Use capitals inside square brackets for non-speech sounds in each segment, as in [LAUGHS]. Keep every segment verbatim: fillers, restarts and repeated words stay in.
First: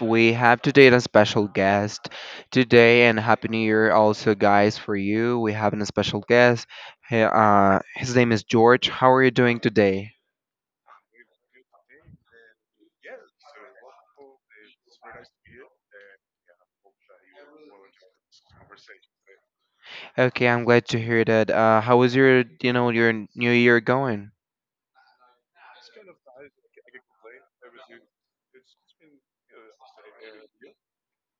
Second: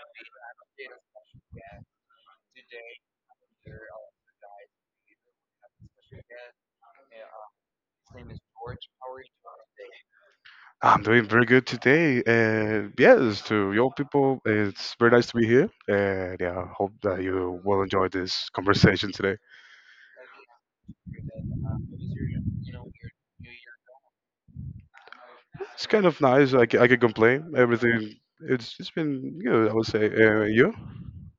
We have today a special guest today, and Happy New Year also, guys, for you. We have a special guest. He- uh, his name is George. How are you doing today? I'm doing very good today. Uh, yes, to your people, it's very nice to be here. And yeah, I hope that you will enjoy this conversation today. Okay, I'm glad to hear that. Uh, how was your, you know, your New Year going? It's kind of nice. I, ca- I can complain. Everything, it's, it's been good, I would say. Uh, you?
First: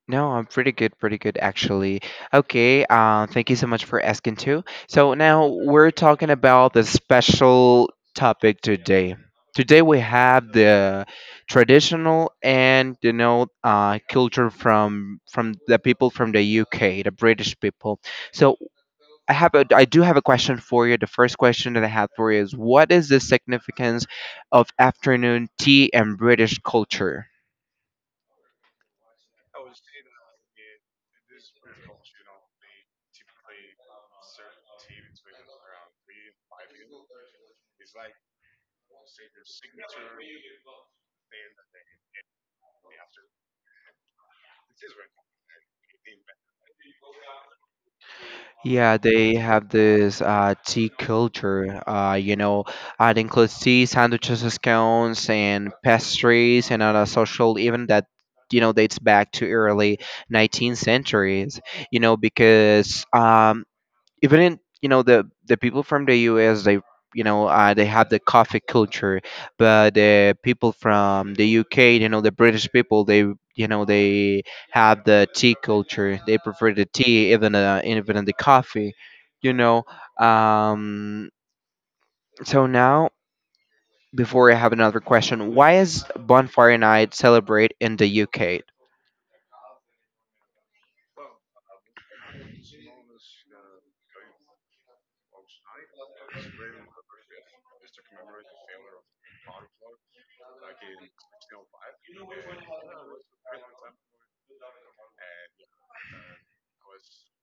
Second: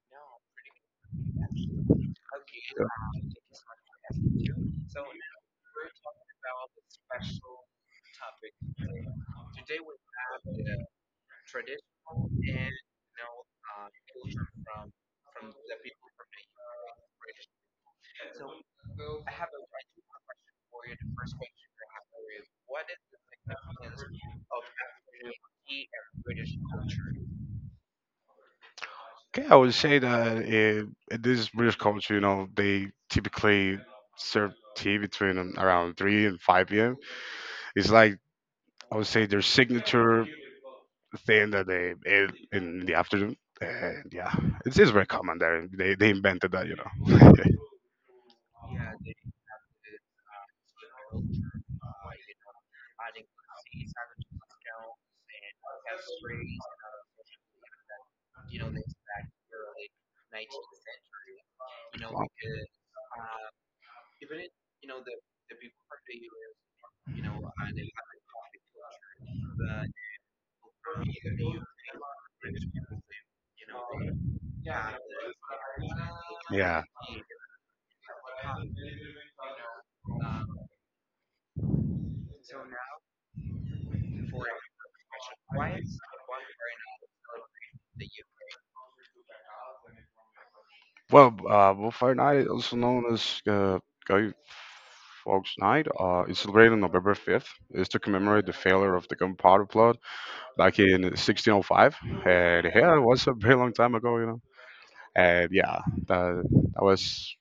No, I'm pretty good, pretty good actually. Okay, Yeah. uh, thank you so much for asking too. So now we're talking about the special topic today. Today we have the traditional and you know uh, culture from from the people from the U K, the British people. So I have a I do have a question for you. The first question that I have for you is, what is the significance of afternoon tea and British culture? Okay, I would say that in, in this British culture, you know, they typically serve tea between um, around three and five p m. It's like I would say their signature thing that they ate in in the afternoon. And yeah, it's, it's very common there. They, they invented that, you know. [LAUGHS] Yeah, they have this uh, tea culture. Uh, you know, uh, it includes tea, sandwiches, scones, and pastries, and on a social event that you know dates back to early nineteenth centuries. You know, Wow. because um, even in you know the the people from the U S, they you know uh, they have the coffee culture, but the people from the U K, you know the British people, they you know they have the tea culture. They prefer Yeah. the tea, even uh, even in the coffee. You know um so now before, I have another question. Why is bonfire night celebrate in the U K? Well, uh, Bonfire Night, also known as uh, Guy Fawkes Night, uh, is celebrated on November fifth. It's to commemorate the failure of the Gunpowder Plot back in sixteen oh five. And yeah, it was a very long time ago, you know. And yeah, that, that was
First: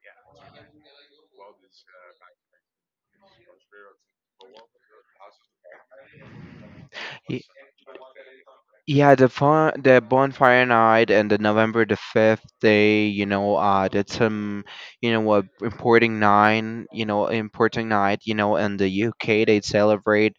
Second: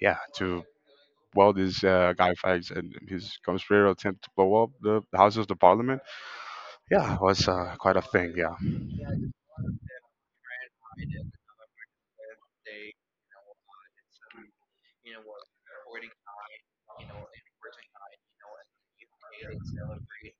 yeah, to well, this uh, guy Fawkes and his conspiratorial attempt to blow up the, the Houses of the Parliament. Yeah, it Y- was uh, quite a thing. Yeah. Yeah, the fun, the bonfire night and the November the fifth day, you know, uh, that's um, you know, what importing nine, you know, importing night, you know, in the U K they celebrate,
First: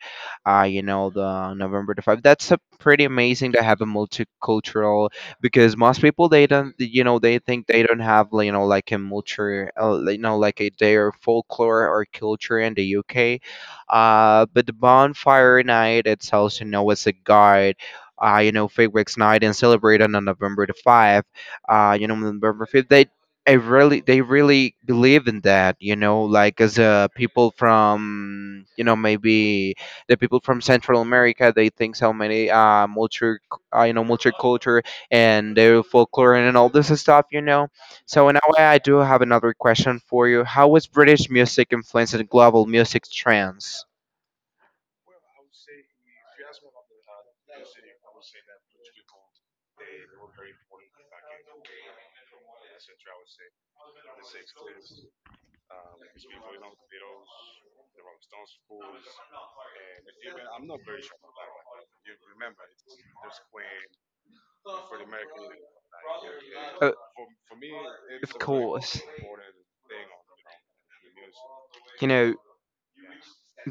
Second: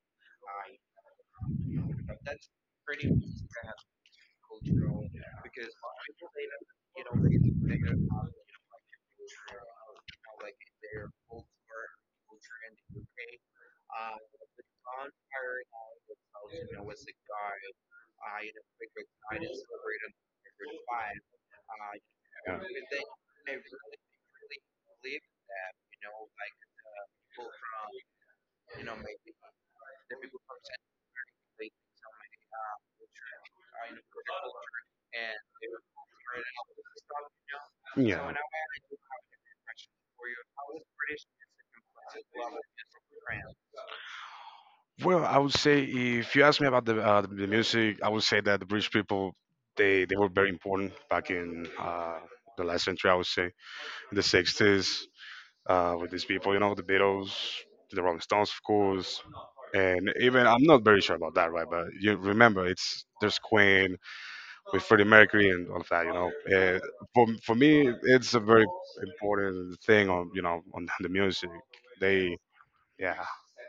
uh, you know, the November the fifth. That's a pretty amazing to have a multicultural because most people they don't, you know, they think they don't have, you know, like a multi, uh, you know, like a their folklore or culture in the U K. Uh, but the bonfire night, it's also known as a guide. Uh, you know, fireworks night and celebrated on November the fifth. Uh, you know, November fifth. yeah. They, I really, they really believe in that. You know, like as uh, people from, you know, maybe the people from Central America, they think so many uh, multi, uh, you know, multicultural and their folklore and all this stuff. You know, so Yeah. in a way, I do have another question for you. How was British music influencing global music trends? Well, I would say if you ask me about the uh, the music, I would say that the British people they they were very important back in uh, the last century. I would say in the sixties uh, with these people, you know, the Beatles, the Rolling Stones, of course, and even I'm not very sure about that, right? But you remember, it's there's Queen, with Freddie Mercury and all of that. You know, uh, Uh, for for me, it's a very important thing on you know on the music. know, They yeah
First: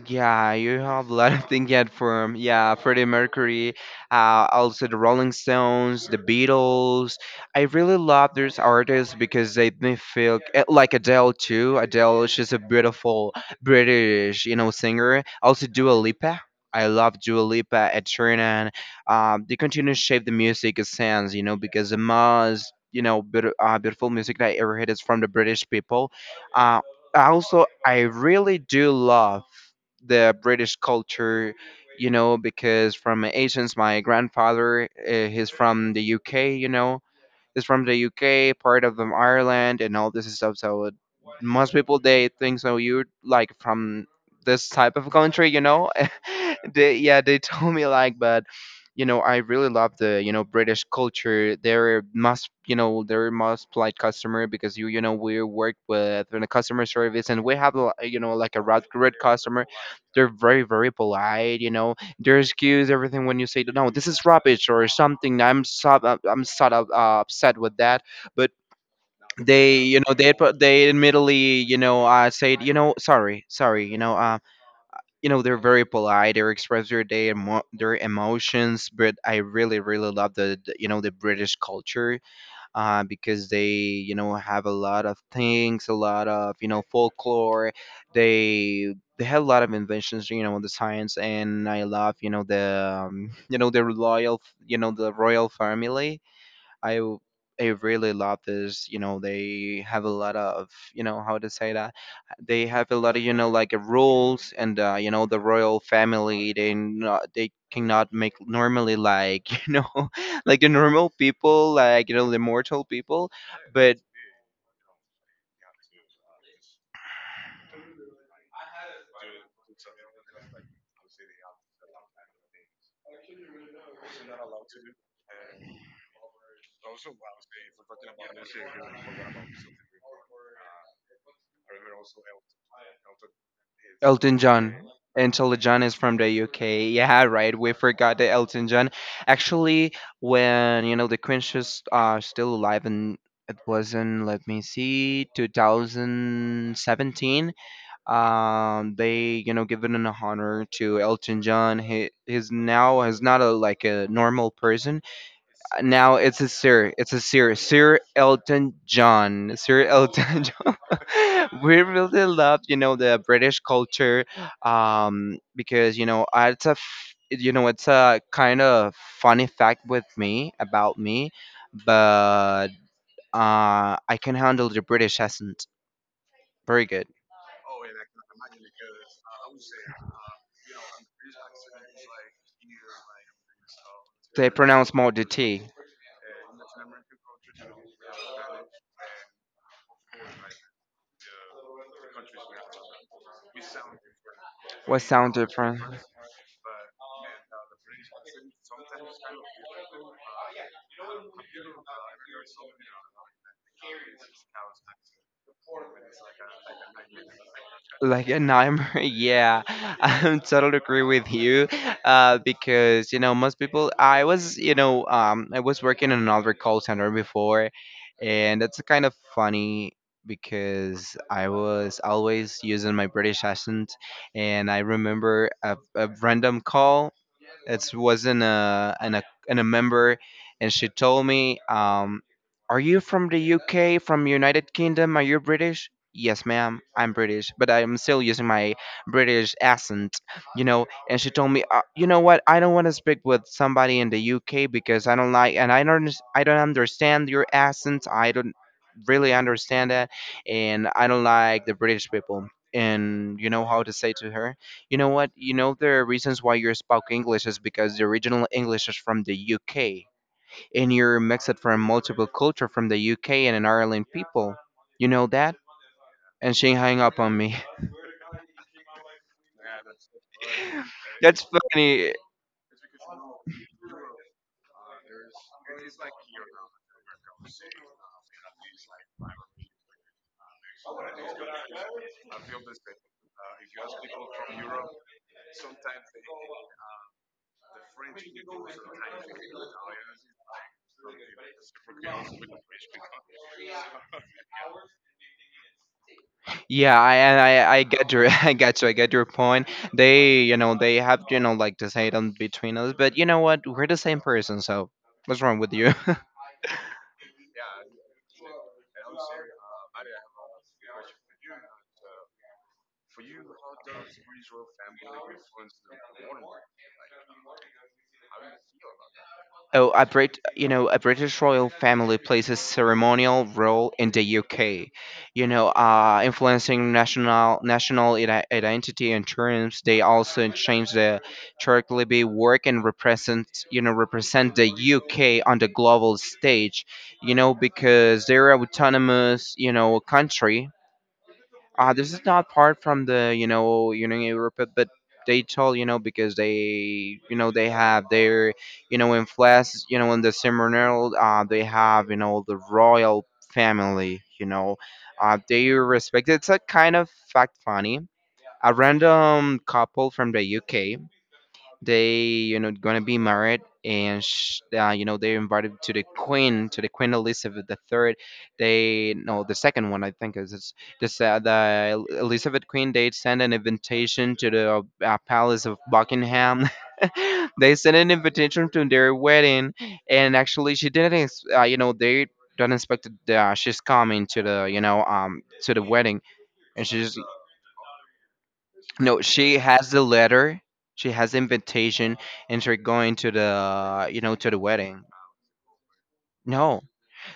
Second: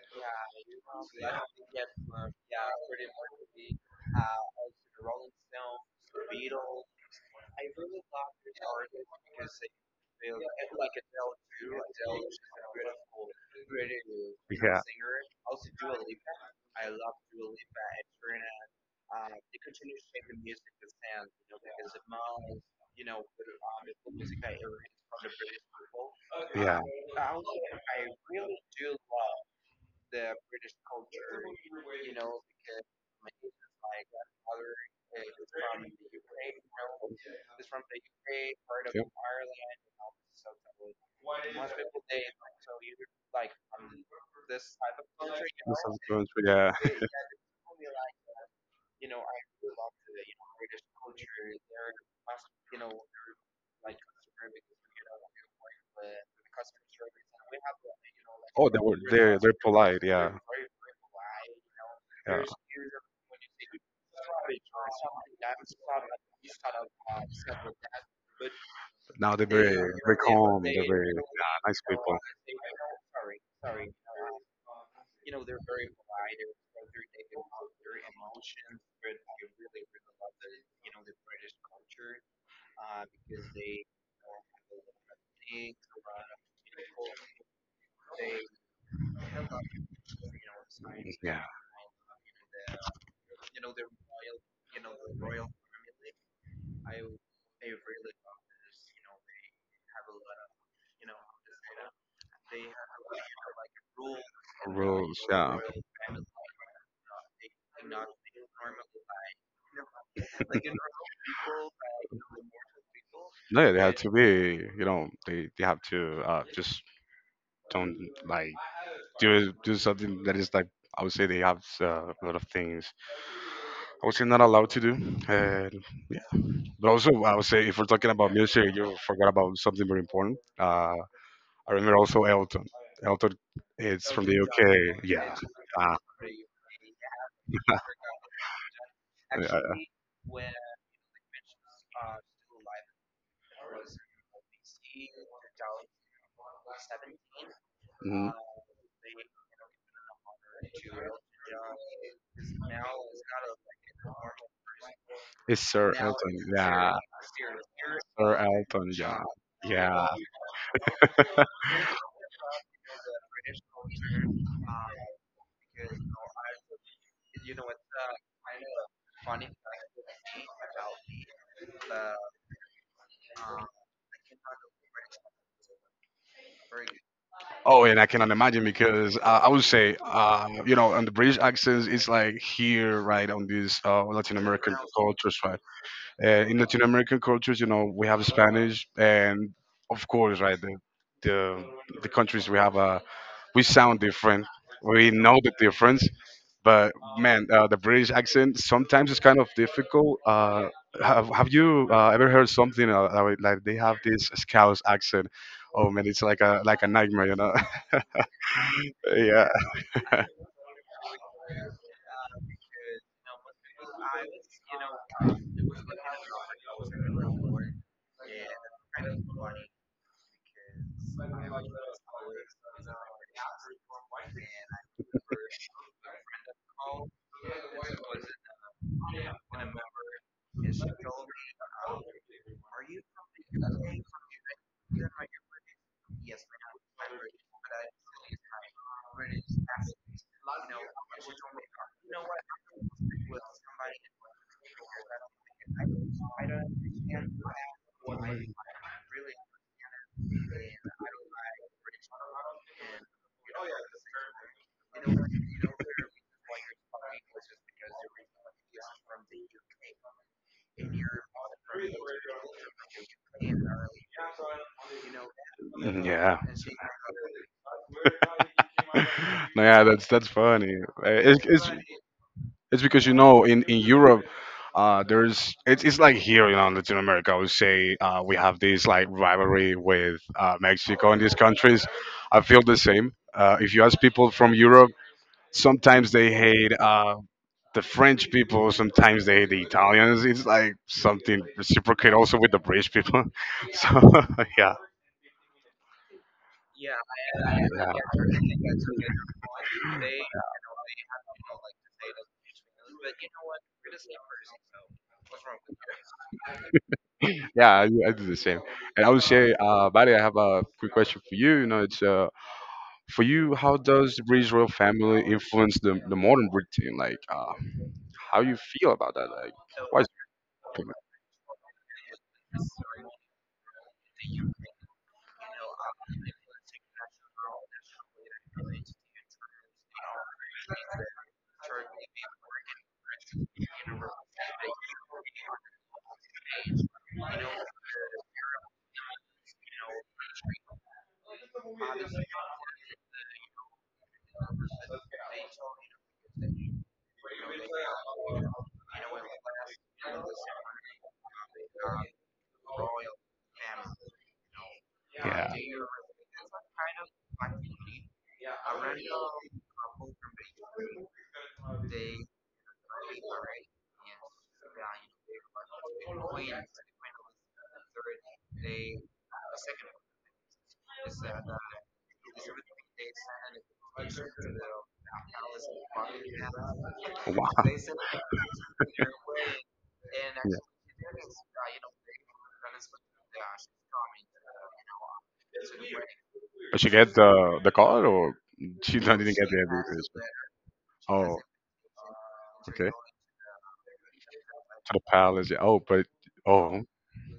yeah, you have a lot of things yet from yeah Freddie Mercury, uh, also the Rolling Stones, the Beatles. I really love those artists because they make me feel eh, like Adele too. Adele, she's a beautiful British, you know, yeah singer. Also Dua Lipa. I love Dua Lipa, Ed Sheeran. Um, they continue to shape the music sense, you know, because the most you know beaut- uh, beautiful music that I ever heard is from the British people. yeah Uh, yep. Also, I really do love the British culture, you know, because from Asians, my grandfather, uh, he's from the U K, you know, is from the U K, part of them Ireland, and all this stuff. So it- most people they think so you like from this type of country, you The know. South Country, [LAUGHS] yeah. They, yeah, they [LAUGHS] told me, like, but you know, I really love the you know British culture. They're must you know they're most polite customer, because you you know we work with in a customer service, and we have a lo- you know like a Oh, they red were red they they're customer. polite. They're Yeah very very polite, you know they yeah excuse everything. When you say, no, this is rubbish or something, i'm so, i'm sort of uh, upset with that, but Now they're very, they you know very they pro- calm. They're they very admittedly you nice know people. uh, said you know sorry sorry you know uh you know they're very polite. They express their day emo- their emotions, but I really really love the, the you know the British culture, uh, because they you know have a lot of things, a lot of you know folklore. They they have a lot of inventions, you know, in the science, Yeah, and I love you know the um, [LAUGHS] you know the royal you know the royal family. I w- I really love this. You know, they have a lot of you know how to say that. They have a lot of you know like uh, rules and uh, you rules. know the Yeah. royal family. They not, they cannot make normally like [LAUGHS] you know like the normal people, like you know the mortal people, No, yeah, they have but to be. You know, they they have to uh just don't like do do something that is like I would say they have uh, a lot of things I would say not allowed to do. And yeah, but also I would say if we're talking about music, you forgot about something very important. Uh, I remember also Elton. Elton, it's from the Elton U K. John. Yeah. Elton John is Uh, from the U K. Yeah, right. We forgot the Elton John. Actually, when you know the Queen was uh, still alive, and it was in, let me see, twenty seventeen. yeah. Um, they you know given an honor to Elton John. He is now is not a like a normal person. It's Sir Now Elton. it's a sir. Yeah, It's a sir. Sir Sir Elton Elton John. John. Sir Yeah. Elton. [LAUGHS] [LAUGHS] We really love you know the British culture, um because you know I- it's a f- you know it's a kind of funny fact with me about me, but uh I can handle the British accent very good. Oh, and I cannot imagine because uh, I would say, uh, you know, on the British accents, it's like here, right, on these uh, Latin They American pronounce more the cultures, right? T. Uh, in Latin American cultures, you know, we have Spanish, and of course, right, the the, the countries we have, uh, we sound different. What We sound know the different? difference, but man, uh, the British accent sometimes is kind of difficult. Uh, have, have you uh, ever heard something uh, uh, like they have this Scouse accent? Oh man, it's like a like a nightmare, you know? Like a nightmare. [LAUGHS] [LAUGHS] yeah. Yeah, I totally agree with you, uh because you know most people. I was you know um I was working in another call center before, and that's kind of funny because I was always using my British accent. And I remember a, a random call. It wasn't a and a and a member, and she told me, um, "Are you from the U K? From United Kingdom? Are you British?" Yes, ma'am, I'm British, but I'm still using my British accent, you know. And she told me, uh, "You know what? I don't want to speak with somebody in the U K, because I don't like, and I don't unders- I don't understand your accent. I don't really understand that, and I don't like the British people." And you know how to say to her? You know what? You know the reasons why you spoke English is because the original English is from the U K, and you're mixed from multiple culture from the U K and an Ireland people. You know that? Mm, yeah. And she hung up on me. [LAUGHS] no, yeah, that's that's funny. [LAUGHS] Uh, That's It's, it's, funny. It's because you know in in Europe, uh, there's it's it's like here you know in Latin America. I would say uh, we have this like rivalry with uh, Mexico and these countries. I feel the same. Uh, if you ask people from Europe, sometimes they hate uh, the French people. Sometimes they hate the Italians. It's like something reciprocate also with the British people. [LAUGHS] So [LAUGHS] yeah, Yeah, I and I I get your [LAUGHS] yeah. I get you. I get your point. They you know they have you know like this hate on between us, but you know what? We're the same person, so what's wrong with you? Yeah, I, I do the same. And I would say, uh, Buddy, I have a quick question for you. You know, it's uh, for you, how does Israel family influence the, the modern routine? Like, uh, how you feel about that? Like, Oh, why is a Brit, you know, a British royal family plays a ceremonial role in the U K, you know, uh, influencing national national ide- identity and terms. They also change the Turkey work and represent, you know, represent the U K on the global stage, you know, because they're autonomous, you know, country. Uh, this is not part from the you know Union Europe, but they told you know because they you know they have their you know in flesh you know in the ceremonial. Uh they have you know the royal family, you know. Uh they respect. It's a kind of fact funny. A random couple from the U K, they you know gonna be married, and sh- uh, you know they're invited to the queen, to the queen Elizabeth the Third. They, no, the second one, I think is it's this. Uh, the El- elizabeth queen, they send an invitation to the uh, palace of Buckingham. wow? [LAUGHS] They sent an invitation [LAUGHS] to their wedding, and Yeah. actually, she didn't ex- uh, you know they don't expect that, uh, she's coming to the you know um to the wedding. But And she get she's the the call, or she don't- no, didn't get the she has invitation? the letter. She has Oh, the invitation, and she's okay. going to the you know to the To the wedding. palace. Yeah. Oh, but oh, No,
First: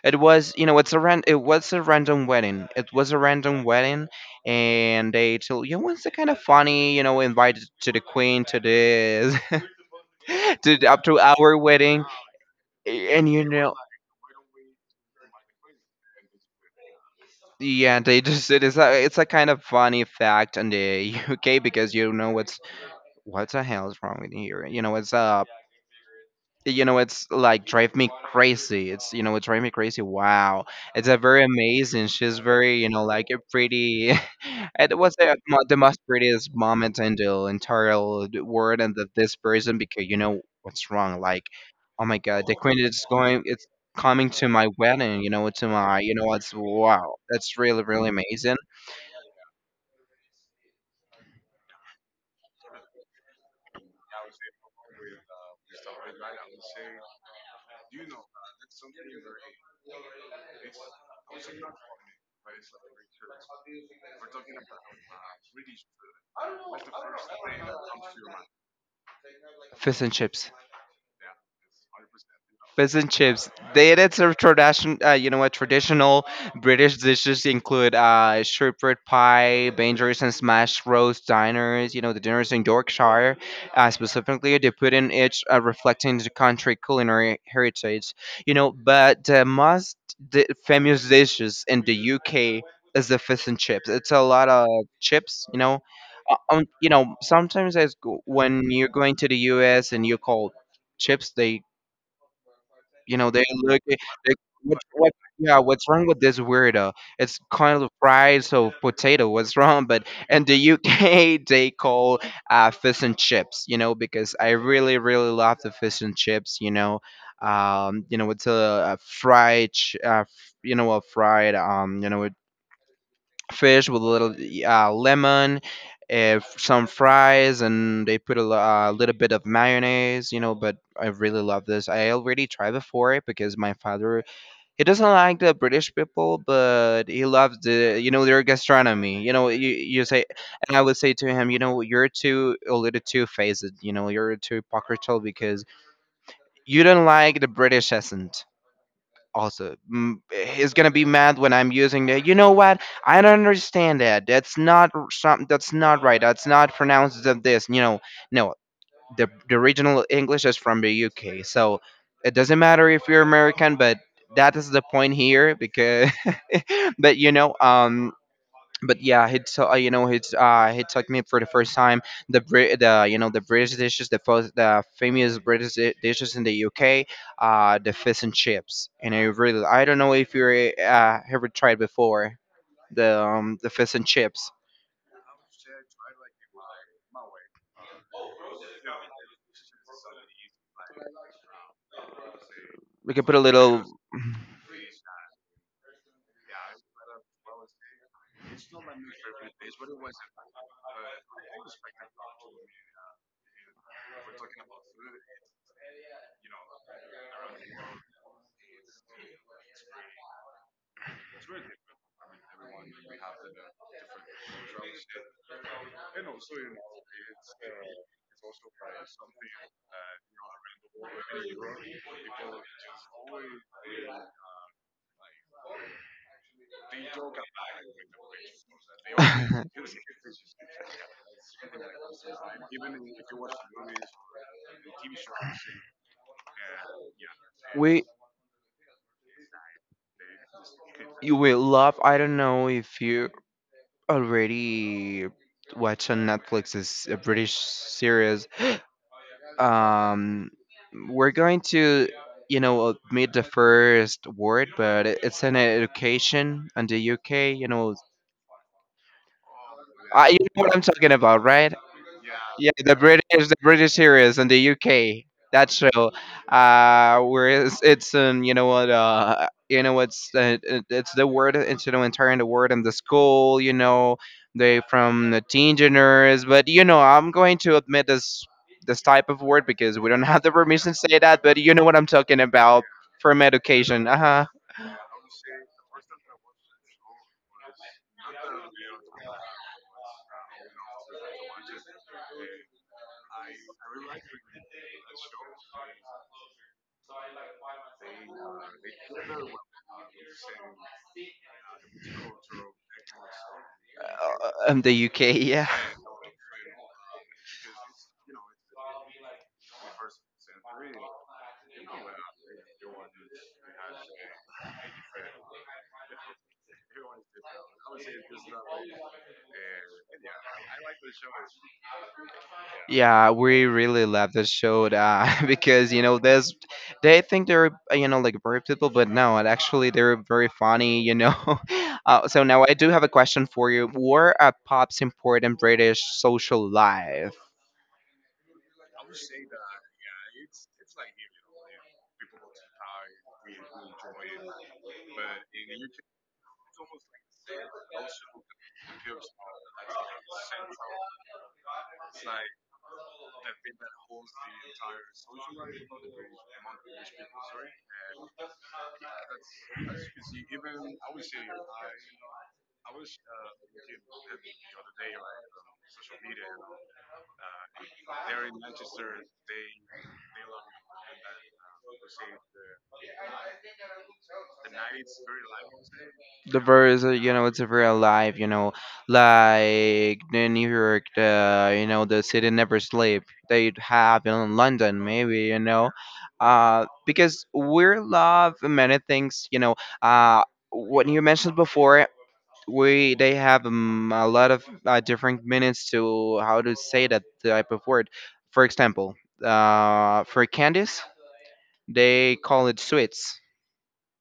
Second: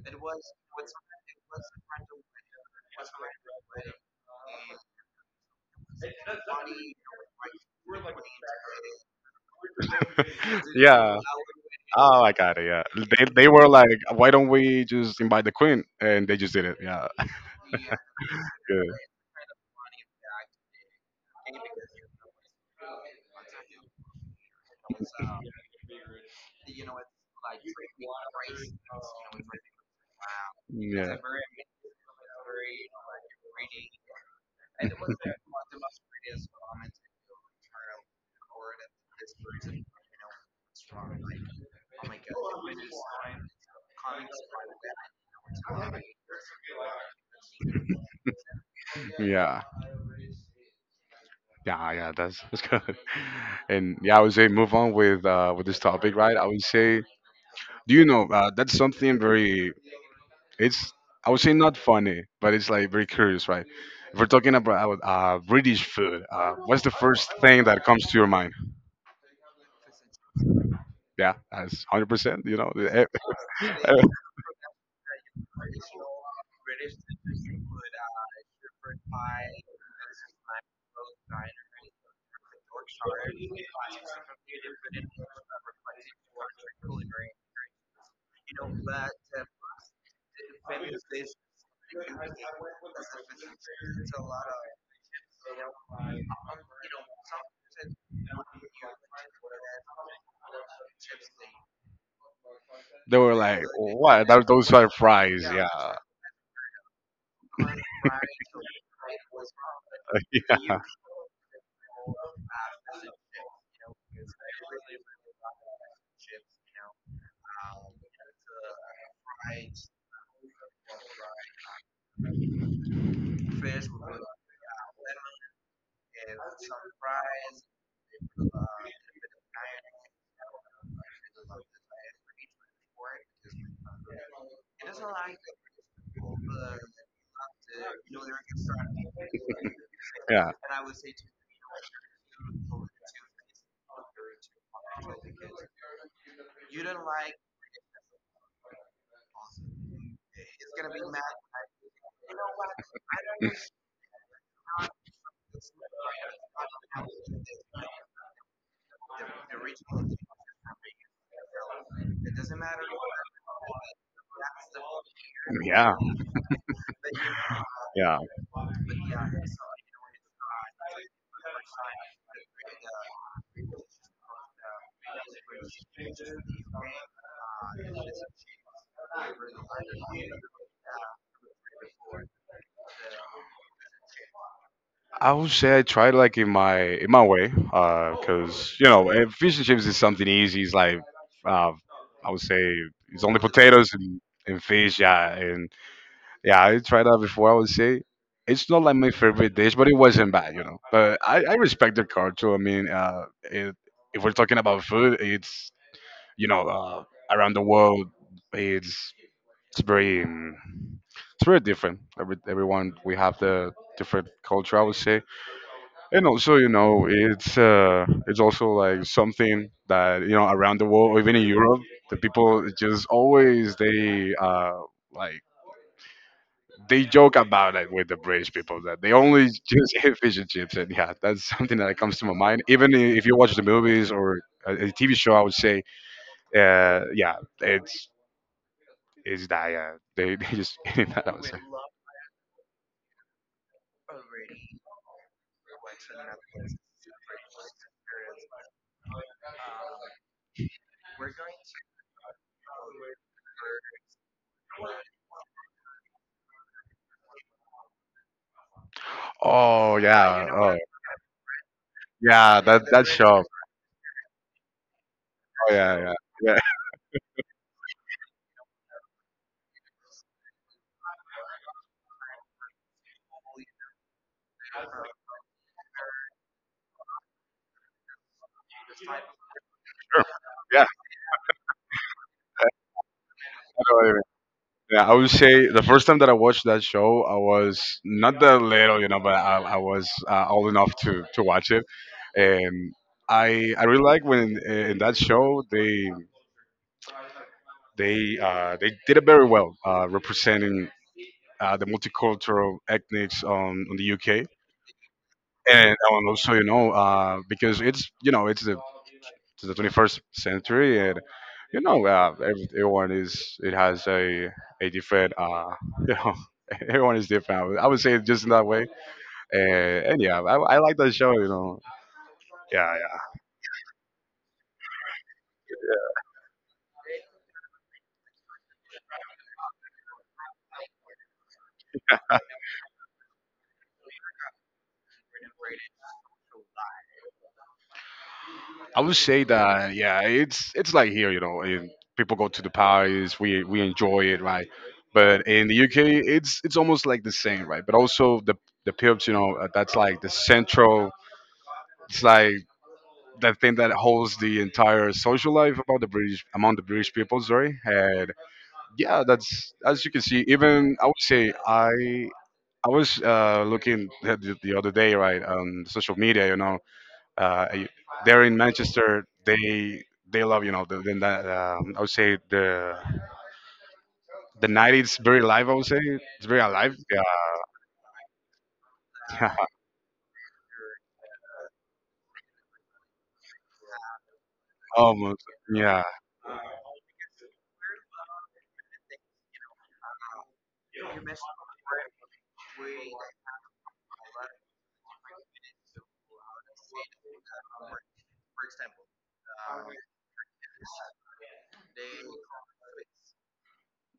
it was you know it's a ran- it was a random wedding. It was a random wedding, and they told you know, it's kind of funny, you know invited to the queen to this. [LAUGHS] [LAUGHS] To the- up yeah. to our wedding, Oh, I got it. Yeah. They and you they were know. like, why don't we just invite the queen? And they just did it. Yeah. Yeah, they just it [LAUGHS] is Good. a, it's a kind of funny fact in the U K, because you know it's, what the hell is wrong with here? You know, it's uh, you know, it's like drive me crazy. It's you know, it drive me crazy. Wow, it's a Yeah. very amazing. She's very you know, like a pretty. [LAUGHS] It was the, mo- the most prettiest moment in the entire world, and that this person, because you know what's wrong. Like, oh my god, the queen is going. It's coming to my wedding. You know, to my. You know, it's wow. That's really really amazing. Yeah. Yeah, yeah, that's that's good. [LAUGHS] And yeah, I would say move on with uh with this topic, right? I would say, do you know, uh, that's something very it's I would say not funny, but it's like very curious, right? If we're talking about uh uh, British food, uh what's the first thing that comes to your mind? Fish and chips. Yeah, that's one hundred percent, you know. Fish and chips. They edits [LAUGHS] a tradition, uh, you know what, traditional British dishes include uh, shepherd pie, bangers and smash roast diners. You know the dinners in Yorkshire, uh, specifically they put in each uh, reflecting the country culinary heritage. You know, but the most the famous dishes in the U K is the fish and chips. It's a lot of chips. You know, uh, um, you know sometimes as go- when you're going to the U S and you call chips they you They know, were they like, look at "What? they, That- Those what, are what, fries." yeah, Yeah. what's wrong with this weirdo? It's kind of fried, so potato. What's wrong? But in the [LAUGHS] U K, [LAUGHS] they call uh, fish and chips. You know, because I really, really love the fish and chips. You know, um, you know, it's a, a fried, ch- uh, f- you know, a fried, um, you know, fish with a little uh, lemon, uh, some fries, and they put a lo- uh, little bit of mayonnaise, you know. But I really love this. I already tried before because my father he doesn't like the British people, but he loves the you know Yeah. their gastronomy. You know, you [LAUGHS] you say, Yeah. and I would say to him, you know, you're too a little too faced. You know, you're too hypocritical because you don't like the British essence also mm, he's gonna be mad when I'm using the. You know what? I don't understand that. That's not r- some. That's not right. That's not pronounced as this. You know, no. The the original English is from the U K, so it doesn't matter if you're American, but that is the point here Yeah. because. [LAUGHS] but you know, um, Yeah. but yeah, he taught you know he t- uh he taught me for the first time the Brit the you know the British dishes the first the famous British di- dishes in the U K, uh the fish and chips. And I really, I don't know if you uh ever tried before the um the fish and chips. I would say I tried like in my in my way, because you know eh, fish and chips is something easy. It's like uh, I would say We can it's put a only little potatoes and, and fish, yeah, and yeah, I tried that before. I would say it's not like my favorite dish, but it wasn't bad, you know. But I, I respect the culture. I mean, uh, it, if we're talking about food, it's you know uh, around the world, it's it's very um, it's very different. Every, everyone we have the different culture, I would say, and also you know it's uh, it's also like something that you know around the world, or even in Europe, the people just always they uh, like they joke about it with the British people that they only [LAUGHS] just [LAUGHS] eat fish and chips, and yeah, that's something that comes to my mind. Even if you watch the movies or a, T V show, I would say, uh, yeah, we it's it's that yeah, they they just [LAUGHS] eat that. I You would will say. love, I don't know if you already watch on Netflix is a British series. Um, we're going to, you know, uh, meet the first word, but it- it's an education in the U K, you know. Oh I, you yeah, know what oh I'm talking about, right? yeah, Yeah, that the that British, show. the British series in the U K. That Oh yeah, show, yeah, yeah. [LAUGHS] uh, where it's, it's um, you know what, uh, you know what's, uh, it, it's the word, it's you know entire the word in the school. You know, they from the teen geners, but you know, I'm going to admit this this type of word because we don't [LAUGHS] have the yeah. permission to say that. But you know what I'm talking about from I know what education, uh you huh, Yeah, I would say the first time that I watched that show, I was not that little, you know, but I, I was uh, old enough to, to watch it, and I I really like when uh, in that show they they uh, they did it very well uh, representing uh, the multicultural ethnics on, on the U K and, in the U K. Yeah. and also you know uh, because it's you know it's the to the twenty-first century, and you know, uh, every, everyone is it has a a different, uh, [LAUGHS] you know, [LAUGHS] everyone is different. I would, I would say it just in that way, and, and yeah, I, I like that show. You know, yeah, yeah. Yeah, we really love this show uh, [LAUGHS] because you know there's they think they're uh, you know like brave people, but no, and actually they're very funny. You know, [LAUGHS] uh, so now I do have a question for you. What are pop's important British social life? I would say that yeah, it's it's like here, you know, in, people go to the parties, we we enjoy it, right? But in the U K, it's it's almost like the same, right? But also the the pubs, you know, uh, that's like the central. It's like the thing that holds the entire social life about the British among the British people. Sorry, and yeah, that's as you can see. Even I would say I I was uh, looking at the, the other day, right, on social media. You know, uh, I- they're in Manchester. They they love you know the, the uh, I would say the the night is very live. I would say it's The very alive. birds are, you know it's very alive, you know, Yeah, like the new york the you know the city never sleep. They have in [LAUGHS] london almost. maybe, you know, Yeah, uh because we love many things, you know. uh what you mentioned before, we they have um, a lot of uh, different minutes to how to say that type of word. For example, uh for candies they call it sweets.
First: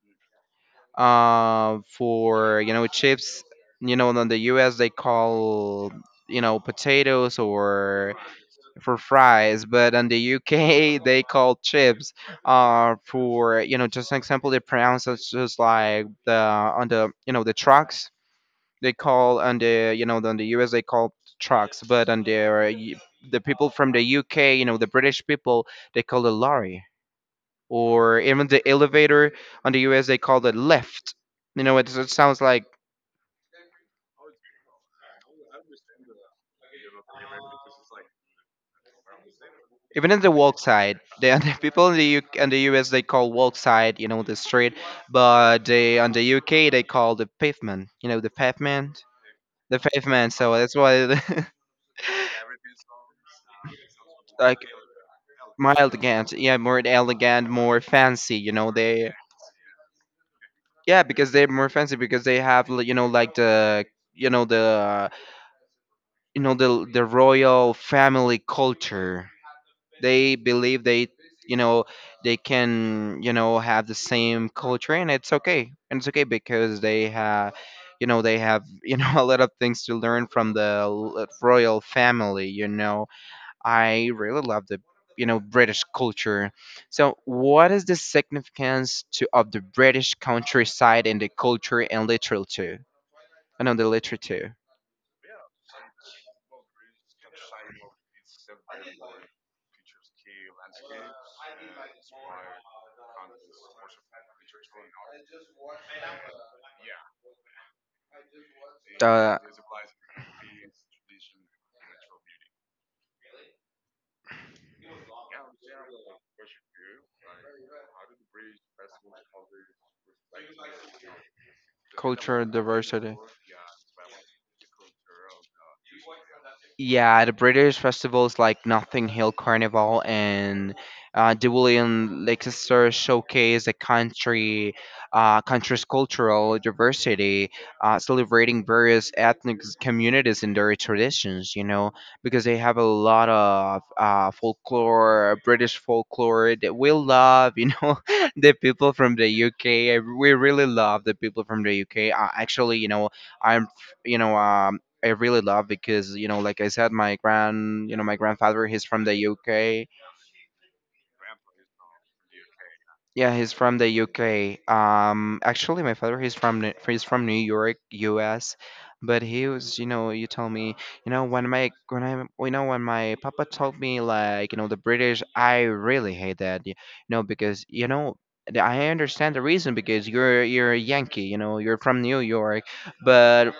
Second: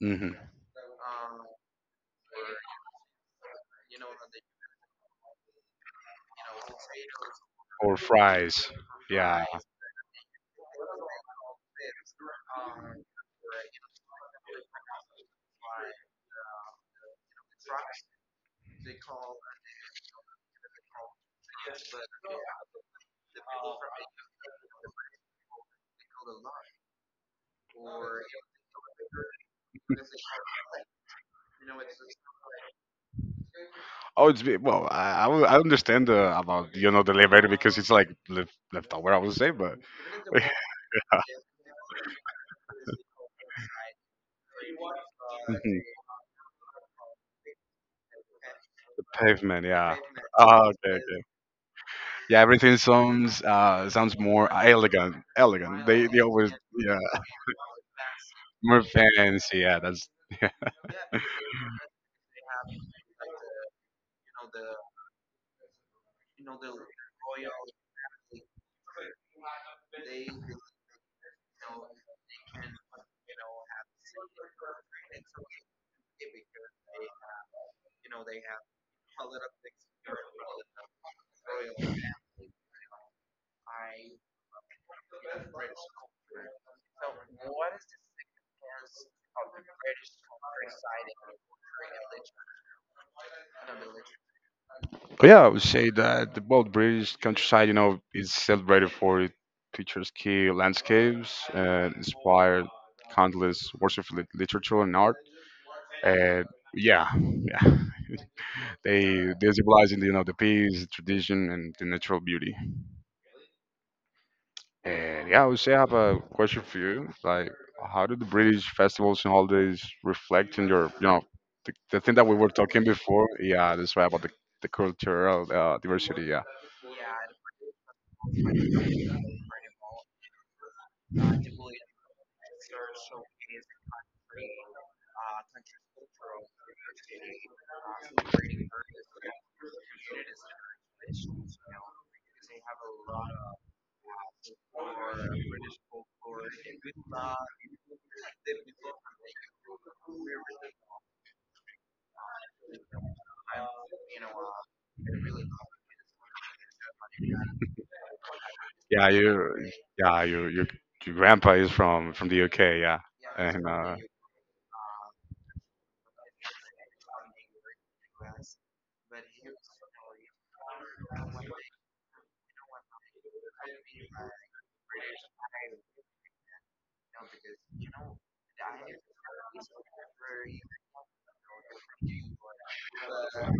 hmm uh, For you know chips. You know, in the U S they call you know potatoes or or fries. for Yeah. fries, but in the U K [LAUGHS] they call chips. Uh, for you know, just an example, they pronounce it just like the on the you know the trucks. They call on the you know on the U S They call trucks, but on the the people from the U K, you know, the British people, they call it lorry. Or even the elevator on the U S they call it lift. You know, it, it sounds like Oh, it's be- well. I I will- I understand uh, about you know the elevator because it's like left left I would say, but even in the [LAUGHS] yeah. walk side, the, [LAUGHS] the people in the U, in the U S they call walk side, you know, the street, but Mhm. they on the U K they call the pavement, you know, the pavement, the pavement, the yeah. pavement. So Ah, that's okay, why okay. the- Yeah, everything sounds uh [LAUGHS] sounds more like elegant, more elegant. They they elegant, always yeah, more yeah elegant, more fancy, you know, more they. fancy. Yeah, that's [LAUGHS] Yeah, because they're more fancy because they have li- you know like the you know the you know the the royal family culture. They believe they, you know, they can, you know, have the same culture and it's okay. And it's okay because they have, you know, they have [LAUGHS] you know a lot of things to learn from the l- royal family, you know. I really love the, you know, British culture. So what is the significance to of the british countryside in the culture and literature? I know the literature. But yeah, I would say that the well, British countryside, you know, is celebrated for its picturesque landscapes and inspired countless works of lit- literature and art. And yeah, yeah, [LAUGHS] they uh, they symbolize you know the peace, tradition, and the natural beauty. And yeah, I would say I have a question for you. Like, how do the British festivals and holidays reflect in your, you know, the, the thing that we Cultural were talking diversity. before? Yeah, that's right about the the cultural uh, diversity. Yeah. Yeah, the British festivals like Nothing Hill Carnival and uh, the William Leicester showcase the country, uh, country's cultural diversity, uh, celebrating various ethnic communities and their traditions. You know, because they have a lot of uh, folklore, British folklore that we love. You know, [LAUGHS] the people from the U K. We really love the people from the U K. Uh, actually, you know, I'm, f- you know, um I really love because you know, like I said, my grand, you know, my grandfather, he's from Yeah, the you, U K. yeah, you, your your grandpa is from from the U K, yeah, Yeah, he's and from the uh, U K. Um, actually, my father, he's from New- he's from New York, U S. But he was, you know, you told me, you know, when my when I, you know, when my papa told me like, you know, the British, I really hate that, you know, because you know. the- I understand the reason because you're you're a Yankee, you know, you're from New York, but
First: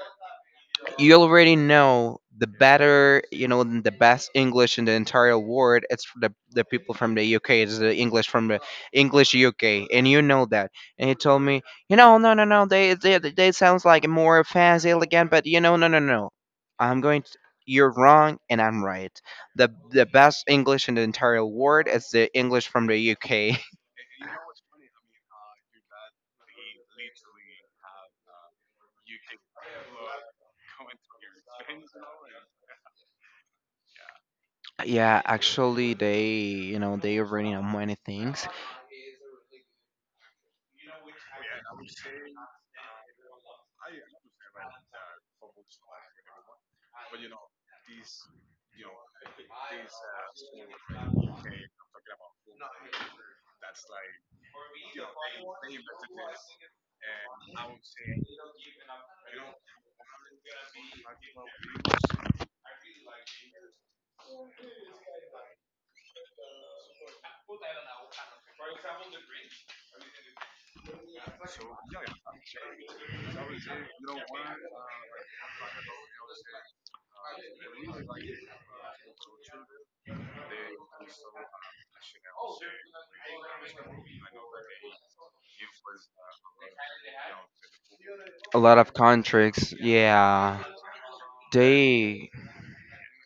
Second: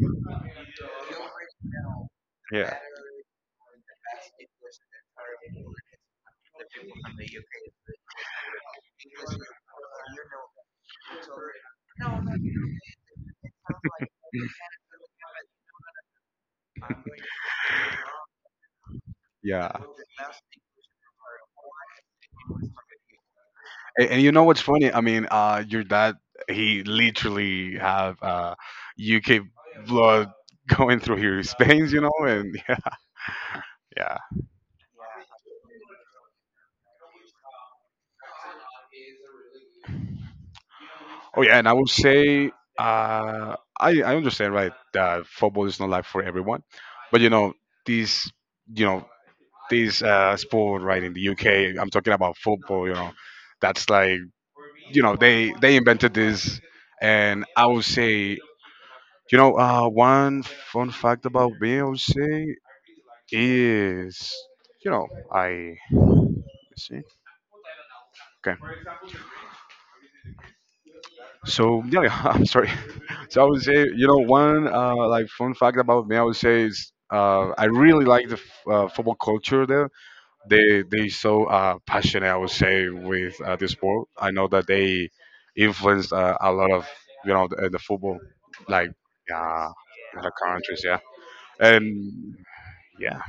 you already know the yeah, better, you know, the best English in the entire world. It's the the people from the U K. It's the English from the English U K, and you know that. And he told me, you know, no, no, no, they they they sounds like more fancy again, but you know, no, no, no, no. I'm going. to you're wrong and I'm right. The yeah, the best English in the entire world is the English from the U K. and, and you know what's funny? I mean, uh, your dad, he literally have uh U K blood [LAUGHS] going through his veins, you know, and [LAUGHS] yeah, [LAUGHS] Yeah, actually they, you know, they already know many things. oh yeah, and I would say uh, I I understand right that football is not like for everyone, but you know these you know this uh, sport right in the U K. I'm talking about football. You know that's like you know they they invented this, and I would say you know uh, one fun fact about me I would say is you know I let me see okay. So yeah, [LAUGHS] I'm sorry. [LAUGHS] So I would say, you know, one uh, like fun fact about me, I would say is uh, I really like the f- uh, football culture there. They they so uh, passionate, I would say, with uh, the sport. I know that they influenced uh, a lot of you know the, the football, A lot like of yeah, countries, other yeah. countries, yeah, and They, yeah.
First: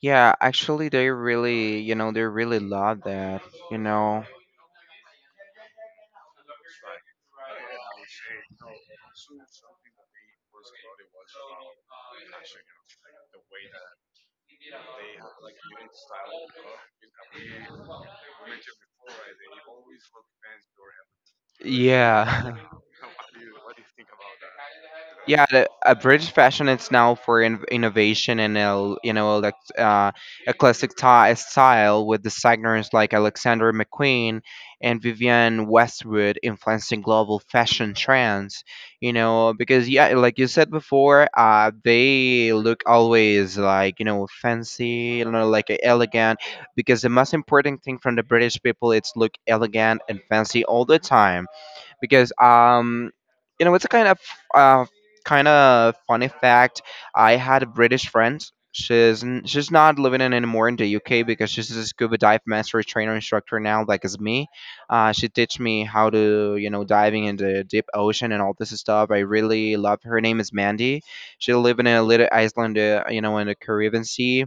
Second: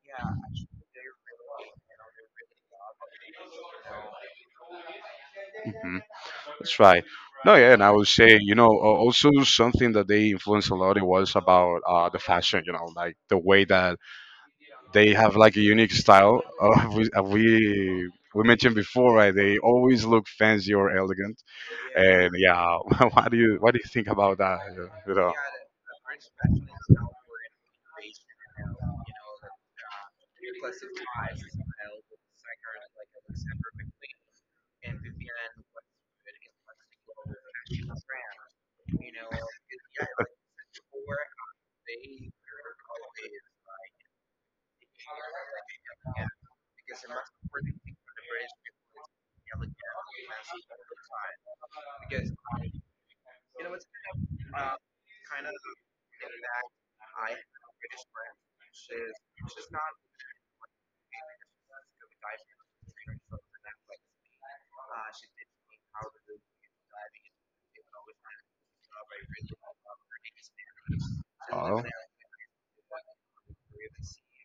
yeah, actually, they really, you know, they really love that, you know. hmm That's right. No, yeah, and I would say, you know, a- also something that they influenced a lot. It was about uh, the fashion, you know, like the way that they have like a unique style. Uh, [LAUGHS] we, uh, we we mentioned before, right? They always look fancy or elegant, and Yeah. yeah, [LAUGHS] [LAUGHS] what do you what do you think about that? You know, Yeah, the, a British fashion is now for in, innovation and el, you know elect, uh, eclectic ti- style with designers like Alexander McQueen and Vivienne Westwood influencing global fashion trends. You know because yeah, like you said before, uh, they look always like you know fancy, you know like elegant. Because the most important thing from the British people, it's look elegant and fancy all the time because um, you know it's a kind of uh, kind of funny fact. I had a British friend. She's n- she's not living in anymore in the U K because she's a scuba dive master trainer instructor now, like as me. Uh, she teach me how to you know diving in the deep ocean and all this stuff. I really love her. Name is Mandy. She live oh, in a little island, uh, you know, in the Caribbean Sea.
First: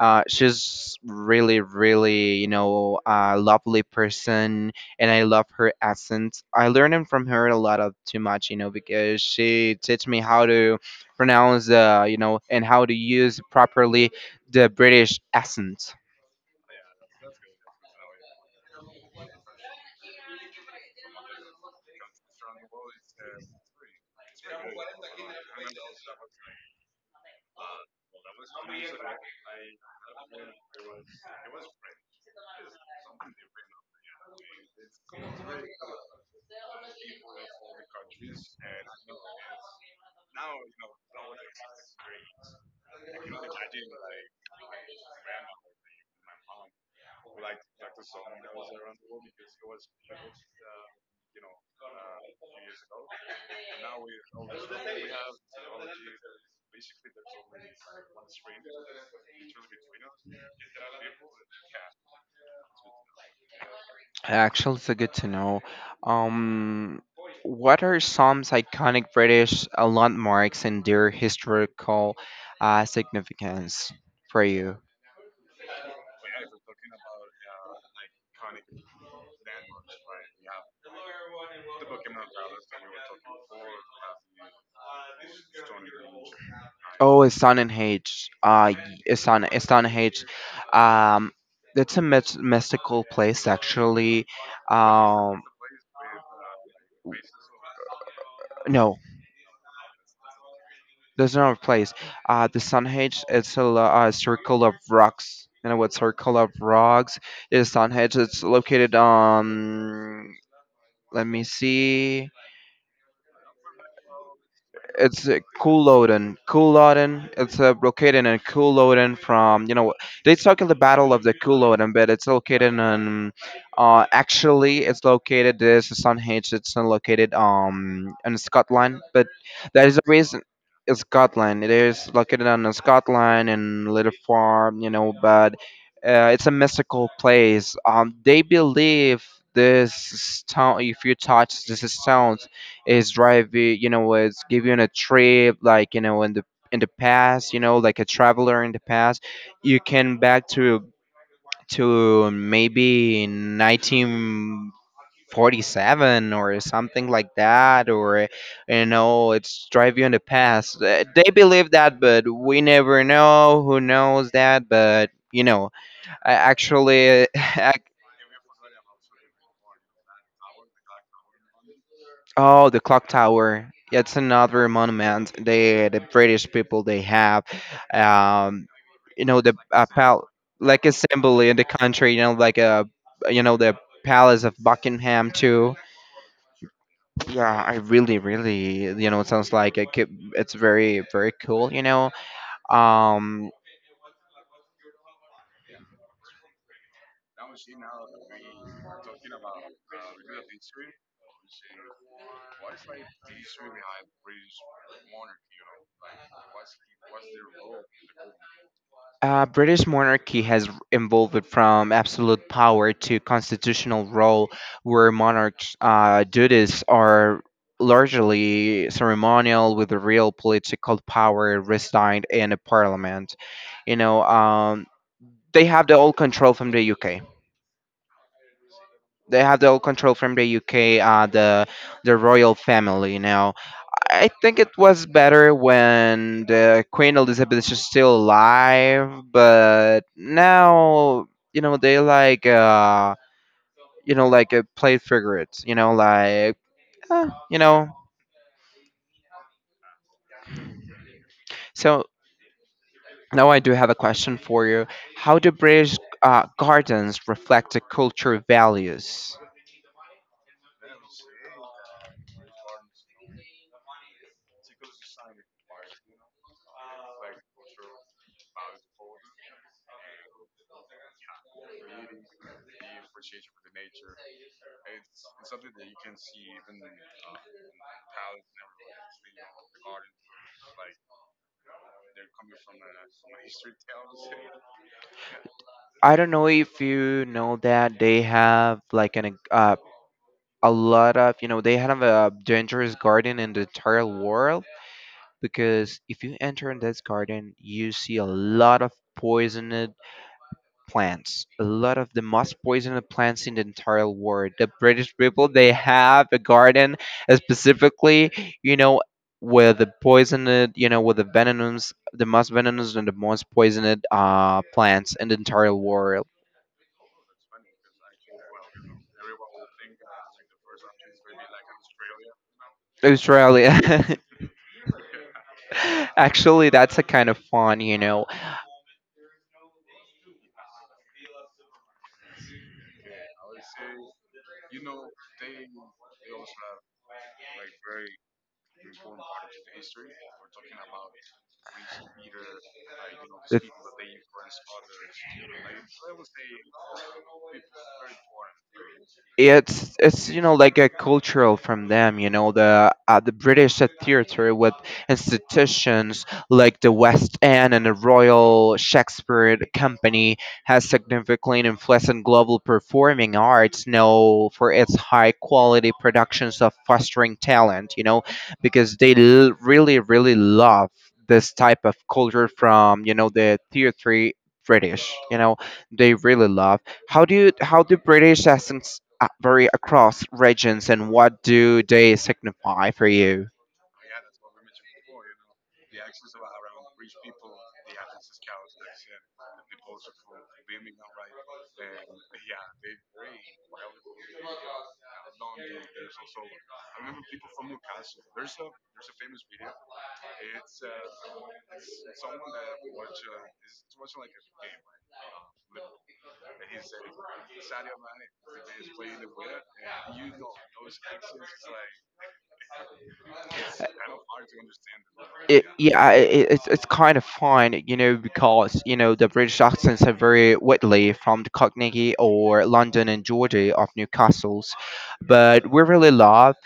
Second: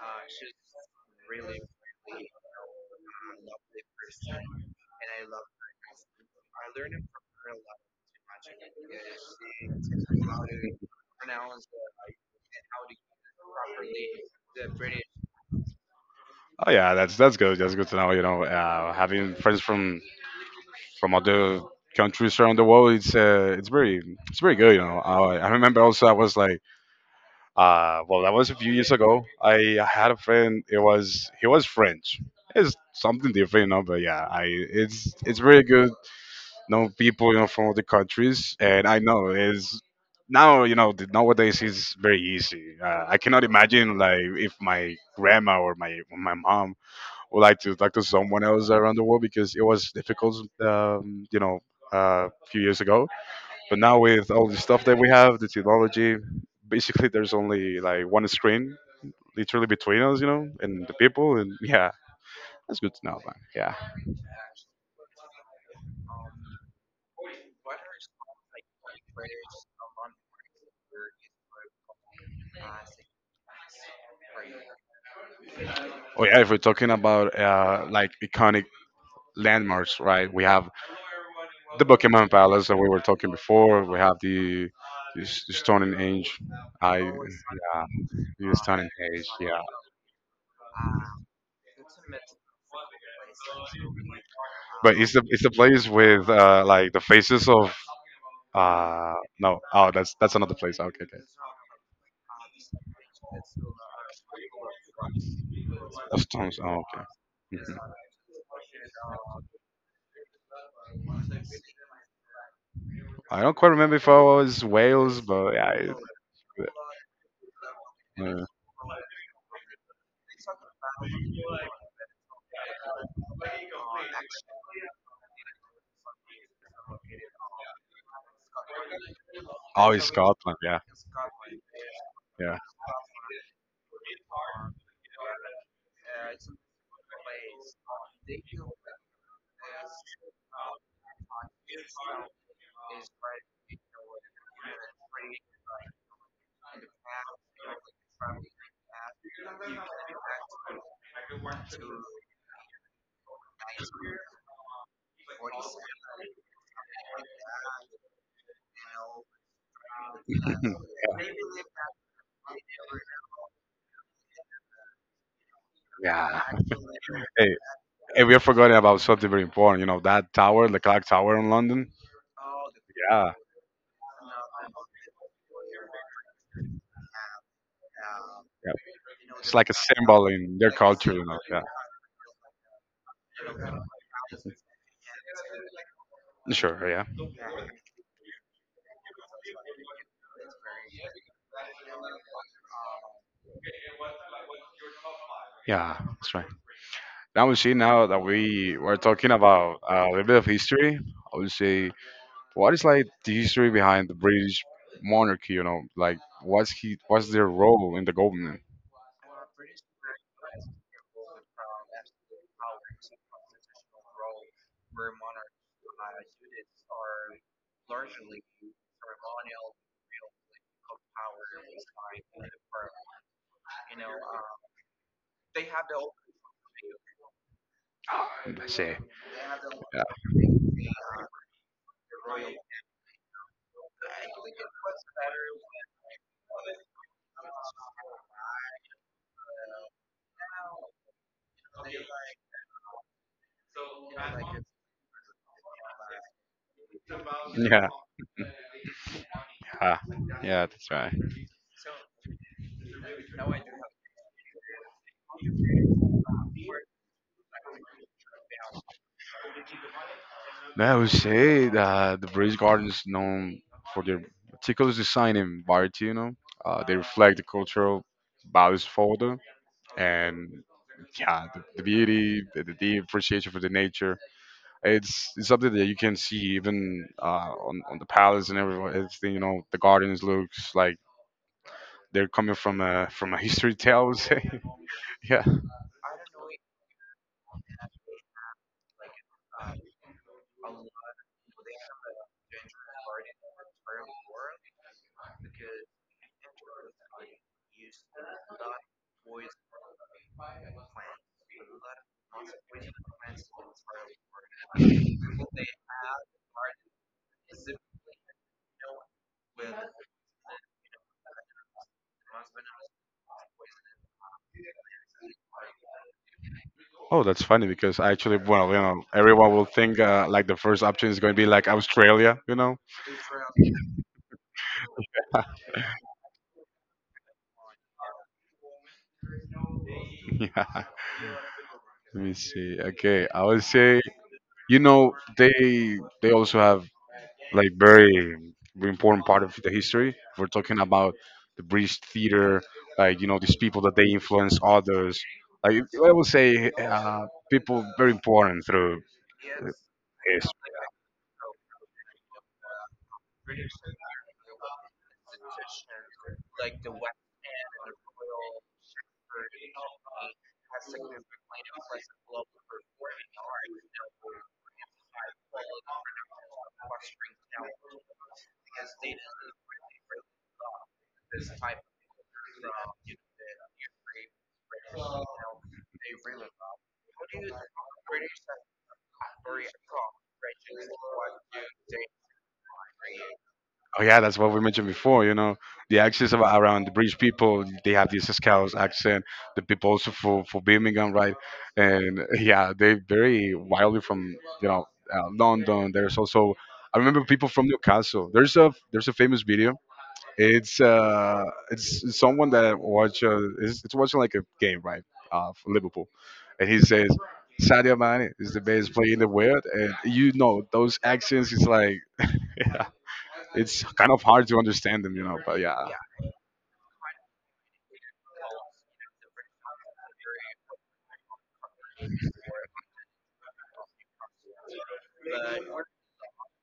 uh, She's really really, you know, a lovely person, and I love her accent. I learned from her a lot of too much, you know, because she teach me how to pronounce the, you know, and how to use properly the British accent. oh yeah, that's that's good. That's good to know. You know, uh, having friends from from other countries around the world. It's uh, it's very it's very good. You know, I, I remember also I was like, uh, well, that was a few years ago. I had a friend. It was he was French. It's something different, you know. But yeah, I it's it's very good. You know people, you know, from other countries, and I know is now you know the- nowadays it's very easy. Uh, I cannot imagine like if my grandma or my my mom would like to talk to someone else around the world because it was difficult, um, you know, uh, a few years ago. But now with all the stuff that we have, the technology, basically there's only like one screen literally between us, you know, and the people. And [LAUGHS] yeah, that's good to know, man. Yeah. Actually, it's good to know. Um, what are some iconic British uh, landmarks and their historical uh, significance for you? Oh yeah, if we're talking about uh, like iconic landmarks, right? We have the Buckingham Palace that we were talking before. We have the, the S- the Stone Age. I Oh, yeah, Stonehenge. He Uh, Tony y- Page, Stone, yeah. Stonehenge. Um, it's a myth- mystical place, actually. But it's the Um, it's the place with uh like the faces of no, uh no, oh, that's that's another place. Okay, okay, there's no place. Uh, the Stonehenge it's a, lo- uh circle of rocks. You know what of circle of Tom's. Oh, rocks? Is Stonehenge. It's located on. Let me see. okay. I don't quite remember if I was Wales, It's uh, but yeah it, Culloden. Culloden, it's uh, located in yeah. Culloden from, you know, they talking the Battle of the Culloden, but it's located in, uh, actually, it's located, this Stonehenge, it's not located um in Scotland, but there Oh, is a it's reason. Scotland, yeah. It's Scotland. It is located Yeah. on Scotland and Little Farm, you know, but uh, it's a mystical place. Um, they believe this stone, if you touch this stone, is drive you, you know, it's give you on a trip like, you know, in the in the past. You know, like a traveler in the past, you can back to to maybe nineteen forty-seven or something like that, or you know it's drive you in the past. Uh, [LAUGHS] they believe that but we never know who knows that, but you know I Yeah. actually [LAUGHS] [LAUGHS] Hey, I and we are forgetting about something very important. You know that tower, the clock tower in London. Oh, the clock Yeah, tower. Yeah, it's another monument. They, the British people, they have, um, yeah. you know, the It's like a uh, pal- symbol in their like a culture. You symbol know. in Yeah. the country. You know, like a, you know, the Palace of Buckingham too. Sure. Yeah. Yeah, I really, really, you know, it sounds like it could, it's very, very cool. You know, um. Yeah. That's right. Now we see now that we were talking about uh, a little bit of history. I would say what is like the history behind the British monarchy. You know, like what's he, what's their role in the government? Uh, British monarchy has evolved from absolute power to constitutional role, where monarchs' uh, duties are largely ceremonial, with the real political power residing in a parliament. You know, um, they have the all control from the U K. [SIGHS] Let's say. They have the all control from the U K, uh, the the royal family. You know, I think it was better when the Queen Elizabeth is still alive, but now you know they like uh you know like uh, played figurates, you know like, uh, you know. Yeah. Yeah. Yeah, that's right. So now I do have a question for you. How do British uh, gardens reflect the culture values? Man, I would say that the British Garden is known for their meticulous design and variety, you know. Uh, they reflect the cultural values further and yeah, the, the beauty, the, the deep appreciation for the nature. It's it's something that you can see even uh, on on the palace and everyone. Everything you know, the gardens looks like they're coming from a from a history tale, I would say. [LAUGHS] Yeah. I don't know if you know that they have like an uh, a lot of, you know, they have a dangerous garden in the entire world because if you enter in this garden, you see a lot of poisoned plants, a lot of the most poisoned plants in the entire world. The British people they have a garden uh, specifically, you know, with the poisoned, you know, with the venomous, the most venomous and the most poisoned uh plants in the entire world. Oh, that's funny because actually, well, you know, everyone will think uh, like the first option is going to be like Australia, you know? Australia. [LAUGHS] Actually, that's a kind of fun, you know. [LAUGHS] Yeah. Let me see. Okay, I would say you know they they also have like very important part of the history. We're talking about the British theater, like you know these people that they influence others. Like I would say, uh, people very important through uh, it's it's you know, history. like a cultural from them, you know, the uh, the british theater with institutions like the West End and the Royal Shakespeare Company has significantly influenced global performing arts, you know, for its high quality productions of fostering talent, you know, because they l- really really love this type of culture from, you know, the theater british, you know, they really love. How do you, how do British accents uh, vary across regions, and what do they signify for you? Oh yeah, that's what we mentioned before. You know, the accents of, around the British people, they have this Scouse accent. The people also for, for Birmingham, right? And [LAUGHS] yeah, they vary wildly from you know uh, London. There's also I remember people from Newcastle. There's a there's a famous video. It's uh it's someone that watch uh, it's, it's watching like a game, right? Uh, for Liverpool. And he says Sadio Mane is the best player in the world, and you know those accents. It's like [LAUGHS] yeah. It's kind of hard to understand them, you know. But it, yeah. Yeah, I- it, it's it's kind of fine, you know, because you know the British accents are very widely from the Cockney or London and Geordie of Newcastle's, but we really love.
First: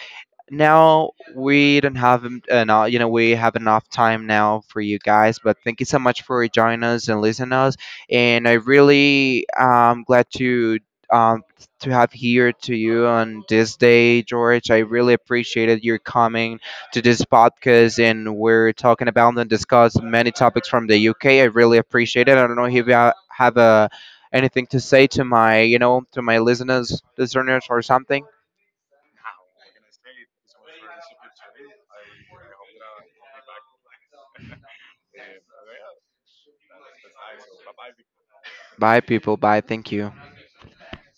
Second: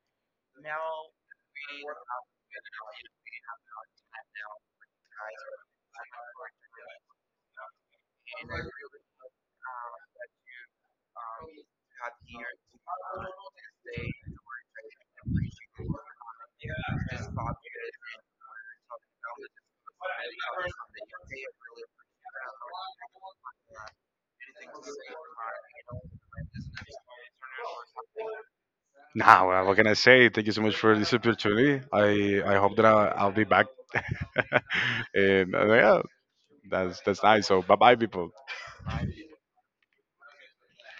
Now we don't have en- enough, you know, we have enough time now for you guys, but thank you so much for joining us and listening us, and I really am glad to um to have here to you on this day George. I really appreciated your coming to this podcast, and we're talking about and discuss many topics from the UK. I really appreciate it. I don't know if you ha- have a anything to say to my, you know, to my listeners listeners or something. Nah, well, what can I say? Thank you so much for this opportunity. I I hope that I'll, I'll be back. [LAUGHS] And uh, yeah, that's that's nice. So bye bye, people. Bye people, bye, thank you.